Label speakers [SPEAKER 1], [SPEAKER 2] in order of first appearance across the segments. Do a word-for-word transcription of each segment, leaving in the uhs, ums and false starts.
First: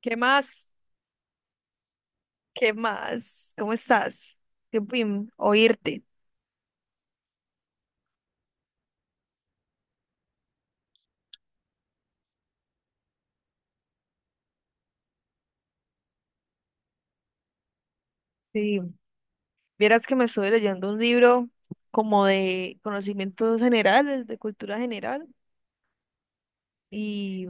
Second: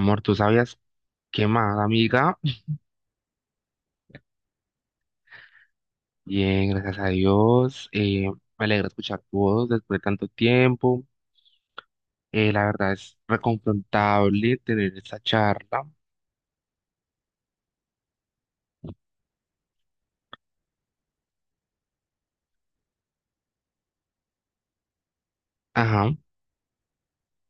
[SPEAKER 1] ¿Qué
[SPEAKER 2] ¿tú
[SPEAKER 1] más?
[SPEAKER 2] sabías qué más, amiga?
[SPEAKER 1] ¿Qué más? ¿Cómo estás? Qué pim, oírte.
[SPEAKER 2] Bien, gracias a Dios. Eh, me alegra escuchar tu voz después de tanto tiempo. Eh, la verdad es reconfortable tener esta charla.
[SPEAKER 1] Sí, vieras que me estoy leyendo un libro como de conocimientos generales, de cultura general,
[SPEAKER 2] Ajá.
[SPEAKER 1] y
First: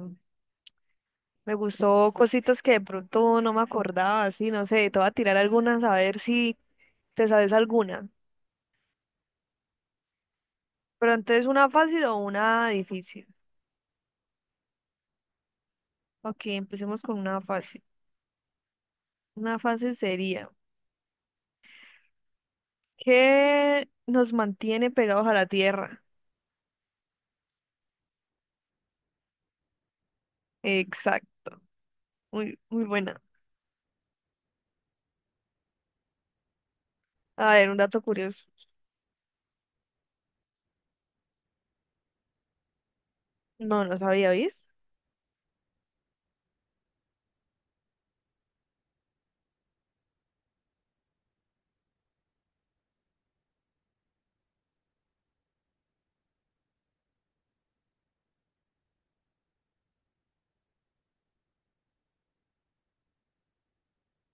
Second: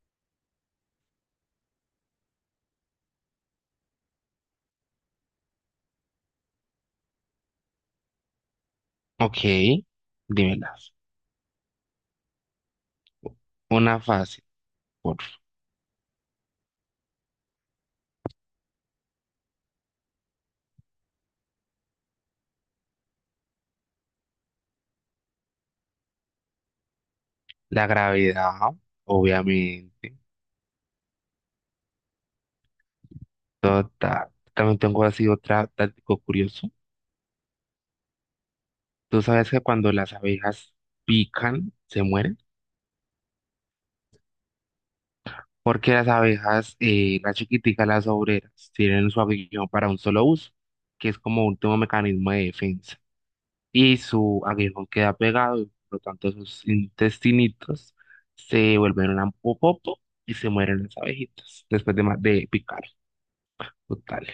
[SPEAKER 1] me gustó cositas que de pronto no me acordaba, así, no sé, te voy a tirar algunas a ver si te sabes alguna.
[SPEAKER 2] Ok, dímelas.
[SPEAKER 1] Pero entonces, ¿una fácil o una difícil?
[SPEAKER 2] Una fácil, por
[SPEAKER 1] Ok, empecemos con una fácil. Una fácil sería, ¿qué nos mantiene pegados a la tierra?
[SPEAKER 2] la gravedad, obviamente.
[SPEAKER 1] Exacto. Muy, muy buena.
[SPEAKER 2] Total. También tengo así otra táctico curioso.
[SPEAKER 1] A ver, un dato curioso.
[SPEAKER 2] ¿Tú sabes que cuando las abejas pican, se mueren?
[SPEAKER 1] No, no sabía, ¿viste?
[SPEAKER 2] Porque las abejas, eh, las chiquiticas, las obreras, tienen su aguijón para un solo uso, que es como último mecanismo de defensa. Y su aguijón queda pegado, y por lo tanto sus intestinitos se vuelven un popopo y se mueren las abejitas después de, ma- de picar. Total.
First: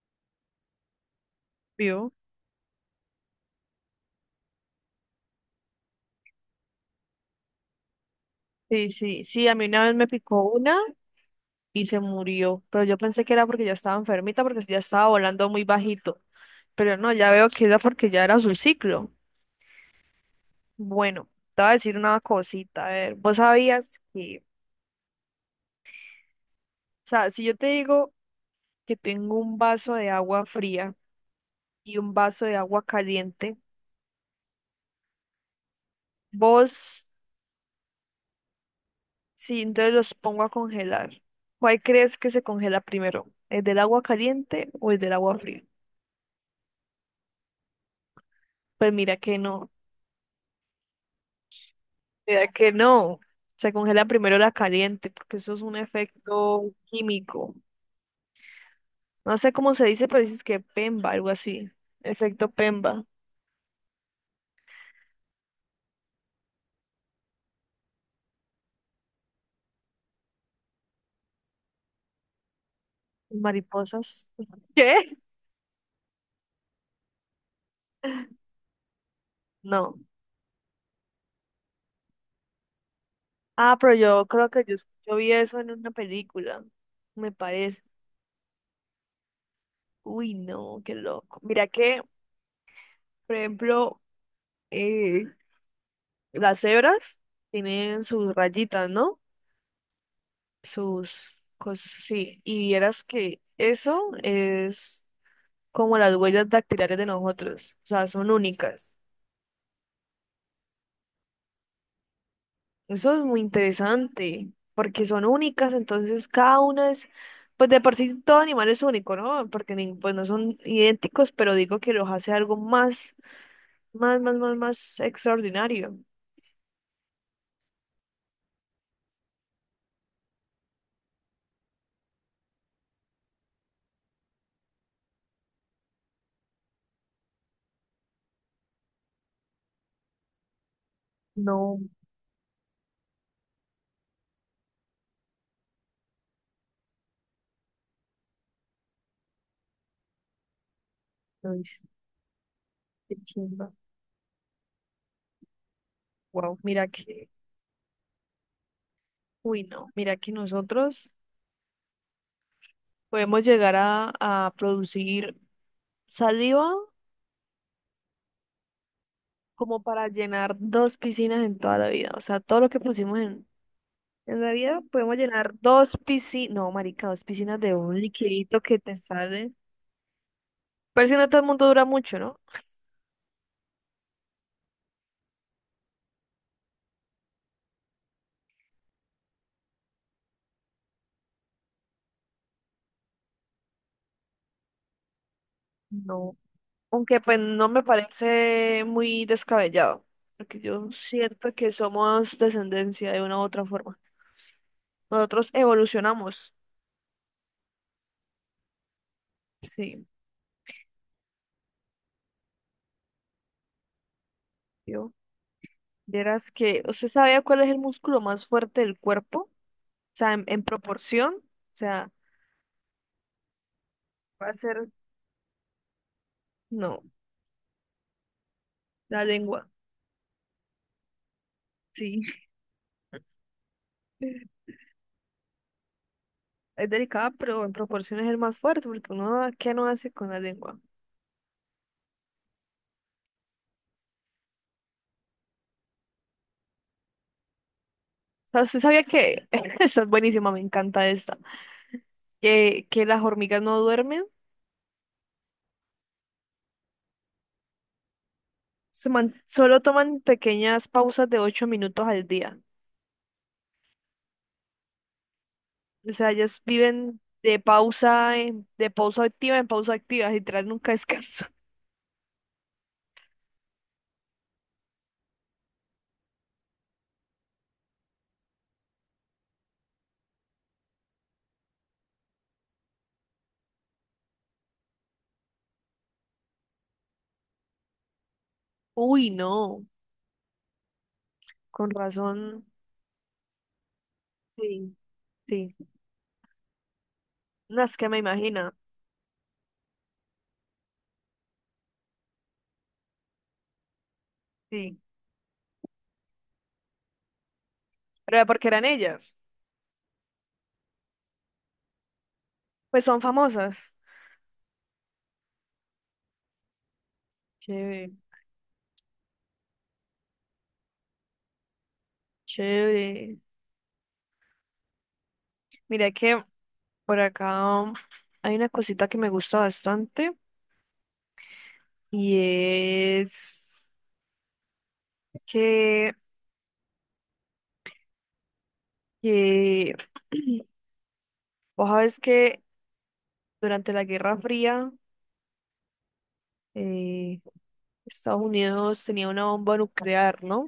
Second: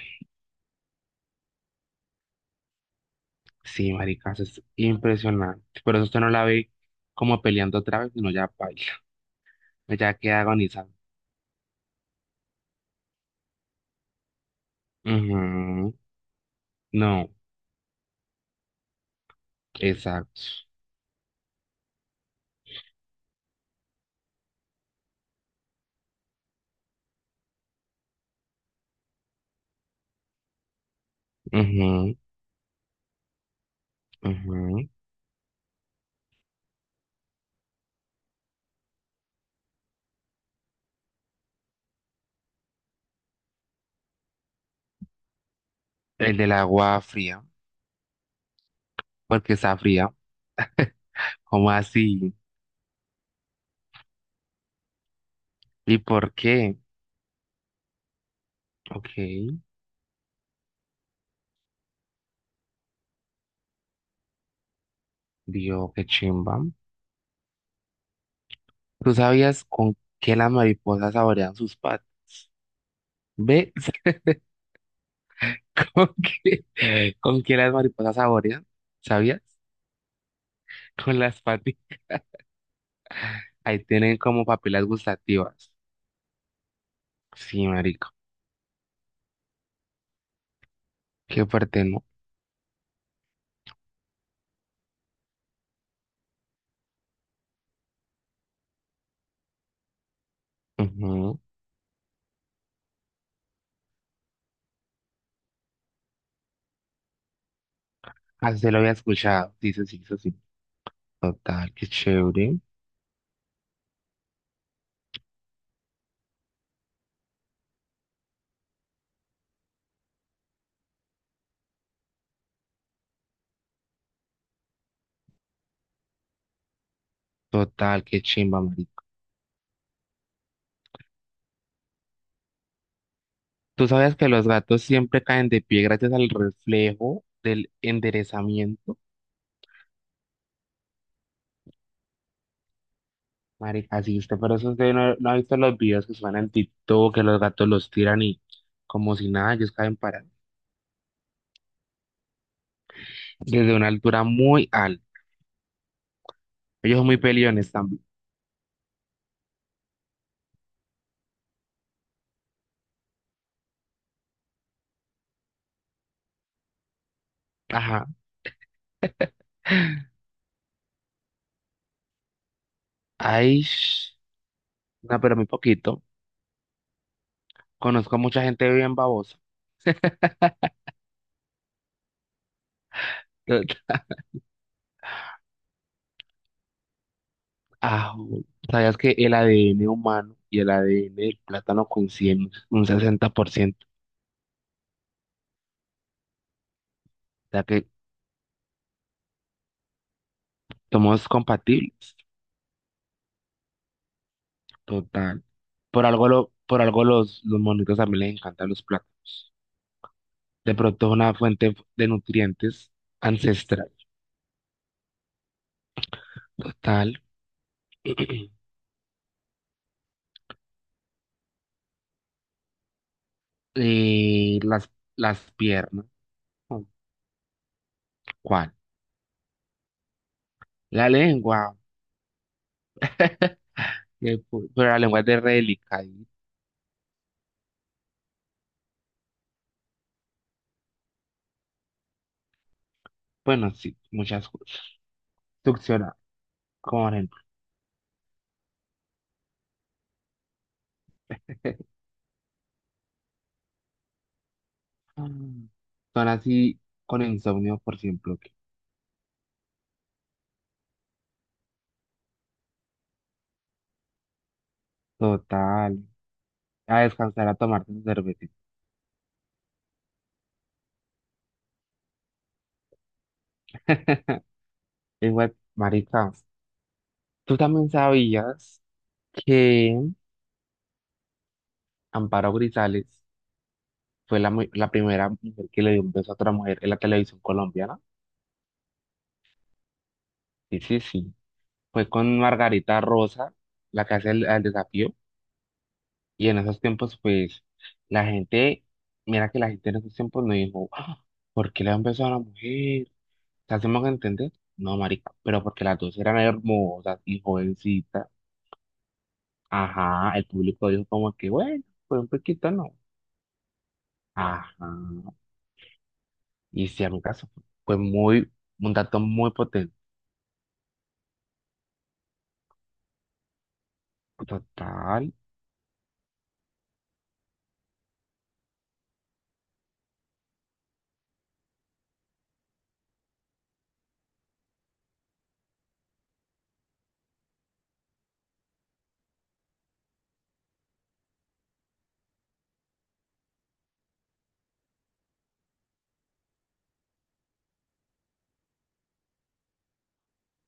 [SPEAKER 1] ¿Vio?
[SPEAKER 2] Sí, marica, eso es impresionante. Por eso usted no la ve como peleando otra vez, sino ya
[SPEAKER 1] Sí,
[SPEAKER 2] baila,
[SPEAKER 1] sí, sí, a mí una vez me
[SPEAKER 2] ya queda
[SPEAKER 1] picó una
[SPEAKER 2] agonizando.
[SPEAKER 1] y se murió, pero yo pensé que era porque ya estaba enfermita, porque ya estaba volando muy
[SPEAKER 2] Ujú.
[SPEAKER 1] bajito, pero no, ya
[SPEAKER 2] No,
[SPEAKER 1] veo que era porque ya era su ciclo.
[SPEAKER 2] exacto.
[SPEAKER 1] Bueno, te voy a decir una cosita, a ver, vos sabías que, o sea, si yo te digo que tengo un vaso de agua fría y un
[SPEAKER 2] Ujú,
[SPEAKER 1] vaso de agua caliente,
[SPEAKER 2] ujú.
[SPEAKER 1] vos sí, entonces los pongo a congelar. ¿Cuál crees que se congela primero? ¿El del agua caliente o el del agua fría?
[SPEAKER 2] El del agua fría,
[SPEAKER 1] Pues mira que
[SPEAKER 2] porque
[SPEAKER 1] no,
[SPEAKER 2] está fría. ¿Cómo así?
[SPEAKER 1] mira que no. Se congela primero la caliente porque eso es un
[SPEAKER 2] ¿Y por
[SPEAKER 1] efecto
[SPEAKER 2] qué?
[SPEAKER 1] químico.
[SPEAKER 2] Ok.
[SPEAKER 1] No sé cómo se dice, pero dices que PEMBA, algo así. Efecto PEMBA.
[SPEAKER 2] Dios, qué chimba. ¿Tú sabías con qué las mariposas saborean sus patas? ¿Ves?
[SPEAKER 1] Mariposas. ¿Qué?
[SPEAKER 2] ¿Con qué, con qué las mariposas saborean? ¿Sabías?
[SPEAKER 1] No.
[SPEAKER 2] Con las patas.
[SPEAKER 1] Ah,
[SPEAKER 2] Ahí
[SPEAKER 1] pero
[SPEAKER 2] tienen
[SPEAKER 1] yo
[SPEAKER 2] como
[SPEAKER 1] creo que yo,
[SPEAKER 2] papilas
[SPEAKER 1] yo vi eso en
[SPEAKER 2] gustativas.
[SPEAKER 1] una película, me
[SPEAKER 2] Sí,
[SPEAKER 1] parece.
[SPEAKER 2] marico.
[SPEAKER 1] Uy, no, qué loco.
[SPEAKER 2] Qué
[SPEAKER 1] Mira
[SPEAKER 2] fuerte,
[SPEAKER 1] que,
[SPEAKER 2] ¿no?
[SPEAKER 1] por ejemplo, eh, las cebras tienen sus rayitas, ¿no? Sus
[SPEAKER 2] Ujú.
[SPEAKER 1] cosas, sí. Y vieras que eso es como las huellas dactilares de nosotros. O sea, son
[SPEAKER 2] Así lo había
[SPEAKER 1] únicas.
[SPEAKER 2] escuchado. Dice sí, sí, sí. Sí. Total, qué chévere.
[SPEAKER 1] Eso es muy interesante, porque son únicas, entonces cada una es, pues de por sí todo animal es único, ¿no? Porque ni- pues no son idénticos, pero digo que los hace algo más, más, más, más, más extraordinario.
[SPEAKER 2] Total, qué chimba, marico. Tú sabías que los gatos siempre caen de pie gracias al reflejo del enderezamiento.
[SPEAKER 1] No,
[SPEAKER 2] Marica, sí, usted, pero eso usted no, no ha visto los videos que suenan en TikTok, que los gatos los tiran y como si nada, ellos caen parados.
[SPEAKER 1] no es qué chimba.
[SPEAKER 2] Desde una altura muy alta.
[SPEAKER 1] Wow, mira
[SPEAKER 2] Ellos son muy
[SPEAKER 1] que
[SPEAKER 2] peliones también.
[SPEAKER 1] uy, no, mira que nosotros podemos llegar a, a producir saliva
[SPEAKER 2] Ajá.
[SPEAKER 1] como para llenar dos piscinas en toda la vida. O sea, todo lo que pusimos en,
[SPEAKER 2] Ay, sh-
[SPEAKER 1] en la vida podemos
[SPEAKER 2] no, pero muy
[SPEAKER 1] llenar dos
[SPEAKER 2] poquito.
[SPEAKER 1] piscinas, no, marica, dos piscinas de un
[SPEAKER 2] Conozco a mucha
[SPEAKER 1] liquidito
[SPEAKER 2] gente
[SPEAKER 1] que
[SPEAKER 2] bien
[SPEAKER 1] te
[SPEAKER 2] babosa.
[SPEAKER 1] sale. Pero si no todo el mundo dura mucho, ¿no?
[SPEAKER 2] Ah, ¿sabías que el A D N humano y el A D N del plátano coinciden un sesenta por ciento?
[SPEAKER 1] No, aunque pues
[SPEAKER 2] O sea
[SPEAKER 1] no me
[SPEAKER 2] que
[SPEAKER 1] parece muy descabellado, porque yo
[SPEAKER 2] somos
[SPEAKER 1] siento que
[SPEAKER 2] compatibles.
[SPEAKER 1] somos descendencia de una u otra forma.
[SPEAKER 2] Total.
[SPEAKER 1] Nosotros
[SPEAKER 2] Por algo, lo,
[SPEAKER 1] evolucionamos,
[SPEAKER 2] por algo los, los monitos también les encantan los plátanos.
[SPEAKER 1] sí.
[SPEAKER 2] De pronto es una fuente de nutrientes ancestral.
[SPEAKER 1] Yo vieras que, ¿usted
[SPEAKER 2] Total.
[SPEAKER 1] sabía cuál es el músculo más fuerte del cuerpo? O sea, en, en proporción, o sea, va a
[SPEAKER 2] Y
[SPEAKER 1] ser,
[SPEAKER 2] las, las piernas.
[SPEAKER 1] no,
[SPEAKER 2] ¿Cuál?
[SPEAKER 1] la lengua,
[SPEAKER 2] La lengua.
[SPEAKER 1] sí.
[SPEAKER 2] que pu- pero la lengua es de re delicadita.
[SPEAKER 1] Es delicada, pero en proporción es el más fuerte, porque uno, ¿qué no hace con la lengua? O
[SPEAKER 2] Bueno, sí, muchas cosas. Succionar, como por ejemplo.
[SPEAKER 1] sea, ¿usted sabía que, esta es buenísima, me encanta esta, que, que las hormigas no duermen,
[SPEAKER 2] Mm. Son así con insomnio, por ejemplo. que-
[SPEAKER 1] se man- solo toman pequeñas pausas de ocho minutos al día.
[SPEAKER 2] Total.
[SPEAKER 1] O sea, ellas
[SPEAKER 2] A
[SPEAKER 1] viven
[SPEAKER 2] descansar, a
[SPEAKER 1] de
[SPEAKER 2] tomarse su
[SPEAKER 1] pausa,
[SPEAKER 2] cervecita.
[SPEAKER 1] en- de pausa activa en pausa activa, literal, nunca descansan.
[SPEAKER 2] Lengua, marica. ¿Tú también sabías que Amparo Grisales fue la, mu- la primera mujer que le dio un beso a otra mujer en la televisión colombiana?
[SPEAKER 1] Uy, no.
[SPEAKER 2] Sí, sí, sí.
[SPEAKER 1] Con
[SPEAKER 2] Fue
[SPEAKER 1] razón,
[SPEAKER 2] con Margarita Rosa, la que hace el, el
[SPEAKER 1] sí,
[SPEAKER 2] desafío.
[SPEAKER 1] sí.
[SPEAKER 2] Y en esos tiempos, pues,
[SPEAKER 1] No, es que me
[SPEAKER 2] la
[SPEAKER 1] imagino,
[SPEAKER 2] gente, mira que la gente en esos tiempos no dijo, "Ah, ¿por qué le da un beso a la mujer? ¿Te hacemos entender? No,
[SPEAKER 1] sí.
[SPEAKER 2] marica, pero porque las dos eran hermosas y jovencitas".
[SPEAKER 1] ¿Pero porque eran ellas?
[SPEAKER 2] Ajá, el público dijo como que, bueno, pues un poquito no.
[SPEAKER 1] Pues son famosas.
[SPEAKER 2] Ajá. Y si a mi caso fue
[SPEAKER 1] Chévere,
[SPEAKER 2] muy, un dato muy potente,
[SPEAKER 1] chévere.
[SPEAKER 2] total,
[SPEAKER 1] Mira que por acá um, hay una cosita que me gusta bastante y es que, que vos sabes que durante la Guerra Fría eh, Estados Unidos tenía una bomba nuclear, ¿no?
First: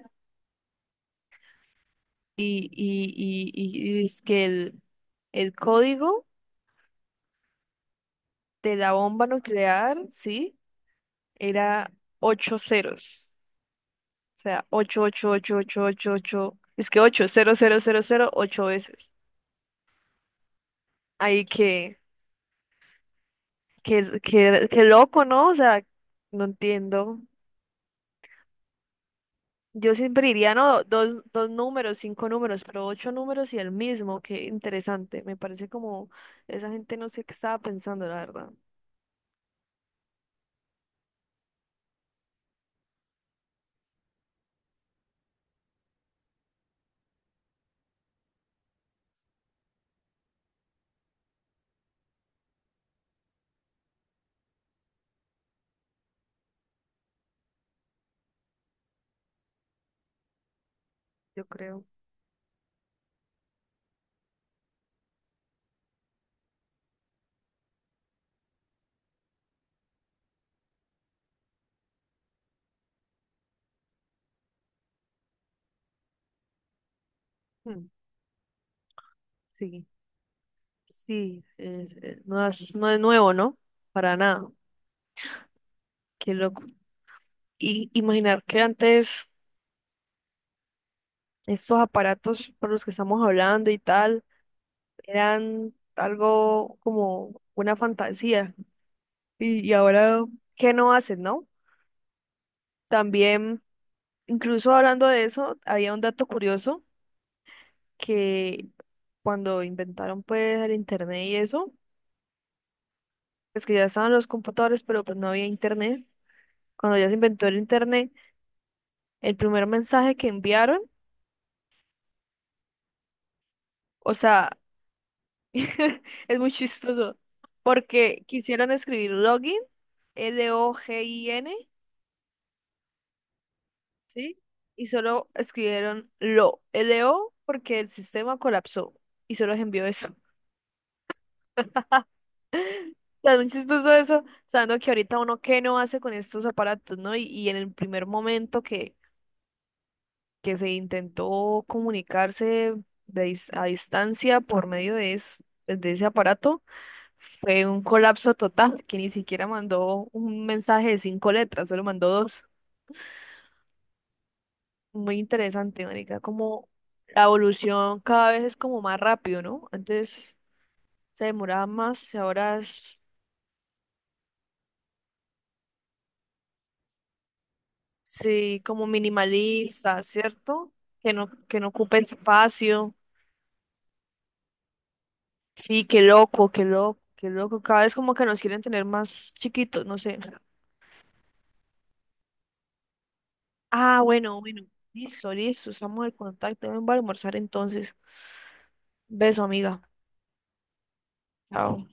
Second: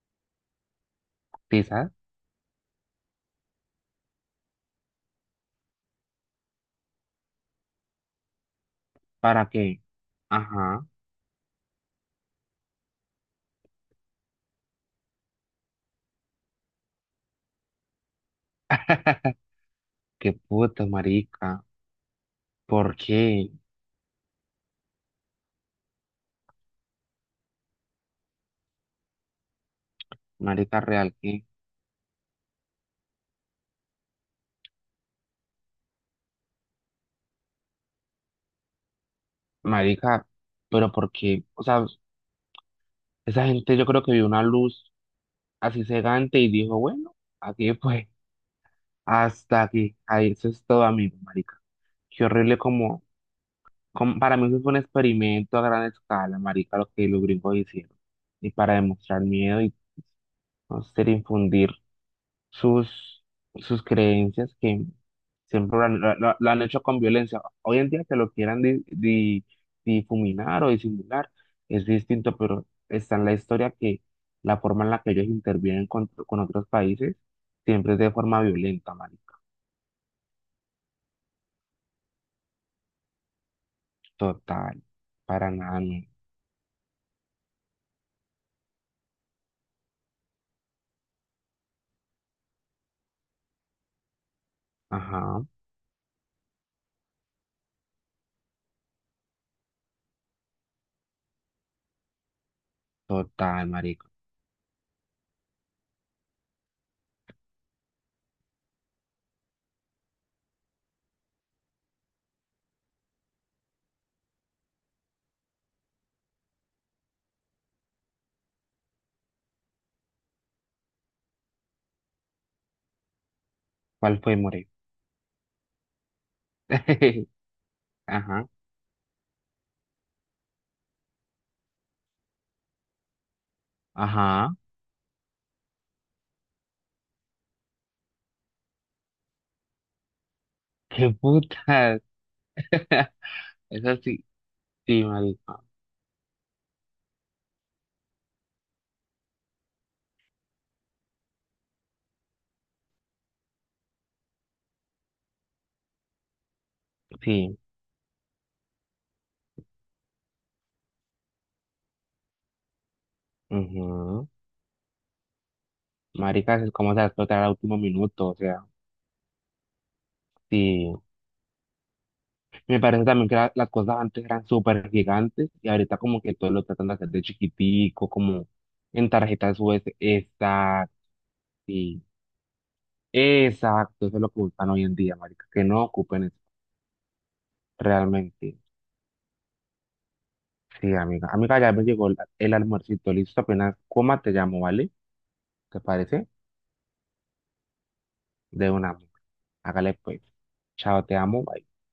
[SPEAKER 2] quizás,
[SPEAKER 1] Y, y, y, y, y es que el, el código de la bomba
[SPEAKER 2] para que,
[SPEAKER 1] nuclear, sí,
[SPEAKER 2] ajá,
[SPEAKER 1] era ocho ceros. O sea, ocho, ocho, ocho, ocho, ocho, ocho. Es que ocho, cero, cero, cero, cero, ocho veces.
[SPEAKER 2] qué puta,
[SPEAKER 1] Ahí
[SPEAKER 2] marica,
[SPEAKER 1] que,
[SPEAKER 2] ¿por qué?
[SPEAKER 1] que, que, que loco, ¿no? O sea, no entiendo. Yo siempre diría,
[SPEAKER 2] Marica
[SPEAKER 1] no,
[SPEAKER 2] real,
[SPEAKER 1] dos,
[SPEAKER 2] ¿qué?
[SPEAKER 1] dos números, cinco números, pero ocho números y el mismo. Qué interesante. Me parece como esa gente no sé qué estaba pensando, la verdad.
[SPEAKER 2] Marica, pero ¿por qué? O sea, esa gente yo creo que vio una luz así cegante y dijo, bueno, aquí fue, hasta aquí, ahí, eso es todo, amigo, marica. Qué horrible como, como, para mí eso fue un experimento a gran escala, marica, lo que los gringos hicieron. Y para demostrar miedo y no sé,
[SPEAKER 1] Yo
[SPEAKER 2] infundir
[SPEAKER 1] creo.
[SPEAKER 2] sus, sus creencias que siempre la la lo- han hecho con violencia. Hoy en día que lo quieran di- di- difuminar o disimular es distinto, pero está en la historia que la forma en la que ellos intervienen con, con otros países
[SPEAKER 1] Hmm,
[SPEAKER 2] siempre es de forma violenta, marico.
[SPEAKER 1] sí, sí, es- es- no es, no es nuevo, ¿no? Para nada.
[SPEAKER 2] Total, para nada, no.
[SPEAKER 1] Qué loco. Y imaginar que antes estos aparatos por los que estamos hablando y tal
[SPEAKER 2] Ajá,
[SPEAKER 1] eran algo como una fantasía. Y, y ahora, ¿qué no hacen, no? También,
[SPEAKER 2] total, marico.
[SPEAKER 1] incluso hablando de eso, había un dato curioso que cuando inventaron pues el internet y eso, pues que ya estaban los computadores, pero pues no había internet. Cuando ya se inventó el internet, el primer mensaje que enviaron, o
[SPEAKER 2] ¿Cuál fue,
[SPEAKER 1] sea,
[SPEAKER 2] More?
[SPEAKER 1] es muy chistoso. Porque
[SPEAKER 2] Ajá,
[SPEAKER 1] quisieron escribir login, L O G I N, ¿sí?
[SPEAKER 2] ajá,
[SPEAKER 1] Y solo escribieron lo, L O, porque el sistema colapsó. Y solo les envió eso.
[SPEAKER 2] qué putas.
[SPEAKER 1] O sea, es muy chistoso
[SPEAKER 2] Eso
[SPEAKER 1] eso,
[SPEAKER 2] sí,
[SPEAKER 1] sabiendo que
[SPEAKER 2] sí,
[SPEAKER 1] ahorita uno qué
[SPEAKER 2] marico,
[SPEAKER 1] no hace con estos aparatos, ¿no? Y, y en el primer momento que, que se intentó comunicarse de dis- a distancia por medio de, es- de ese aparato,
[SPEAKER 2] sí.
[SPEAKER 1] fue un colapso total, que ni siquiera mandó un mensaje de cinco letras, solo mandó dos. Muy interesante, marica,
[SPEAKER 2] Maricas,
[SPEAKER 1] como
[SPEAKER 2] es como se va a
[SPEAKER 1] la
[SPEAKER 2] explotar al último
[SPEAKER 1] evolución
[SPEAKER 2] minuto,
[SPEAKER 1] cada
[SPEAKER 2] o
[SPEAKER 1] vez es
[SPEAKER 2] sea,
[SPEAKER 1] como más rápido, ¿no? Antes
[SPEAKER 2] sí.
[SPEAKER 1] se demoraba más y ahora
[SPEAKER 2] Me
[SPEAKER 1] es,
[SPEAKER 2] parece también que la- las cosas antes eran súper gigantes y ahorita como que todo lo tratan de hacer de chiquitico, como
[SPEAKER 1] sí, como
[SPEAKER 2] en tarjetas U S.
[SPEAKER 1] minimalista, ¿cierto?
[SPEAKER 2] Exacto,
[SPEAKER 1] Que no, que no ocupe
[SPEAKER 2] sí.
[SPEAKER 1] espacio.
[SPEAKER 2] Exacto, eso es lo que buscan hoy en día, marica, que no
[SPEAKER 1] Sí, qué
[SPEAKER 2] ocupen eso,
[SPEAKER 1] loco, qué loco, qué loco. Cada vez como que nos
[SPEAKER 2] realmente.
[SPEAKER 1] quieren tener más chiquitos, no sé.
[SPEAKER 2] Sí, amiga. Amiga, ya me llegó el, el almuercito, listo, apenas
[SPEAKER 1] Ah,
[SPEAKER 2] coma te
[SPEAKER 1] bueno,
[SPEAKER 2] llamo,
[SPEAKER 1] bueno.
[SPEAKER 2] ¿vale?
[SPEAKER 1] Listo, listo,
[SPEAKER 2] ¿Te
[SPEAKER 1] estamos en
[SPEAKER 2] parece?
[SPEAKER 1] contacto. Ven, voy a almorzar entonces.
[SPEAKER 2] De una, amiga.
[SPEAKER 1] Beso, amiga.
[SPEAKER 2] Hágale pues. Chao, te amo, bye.
[SPEAKER 1] Chao.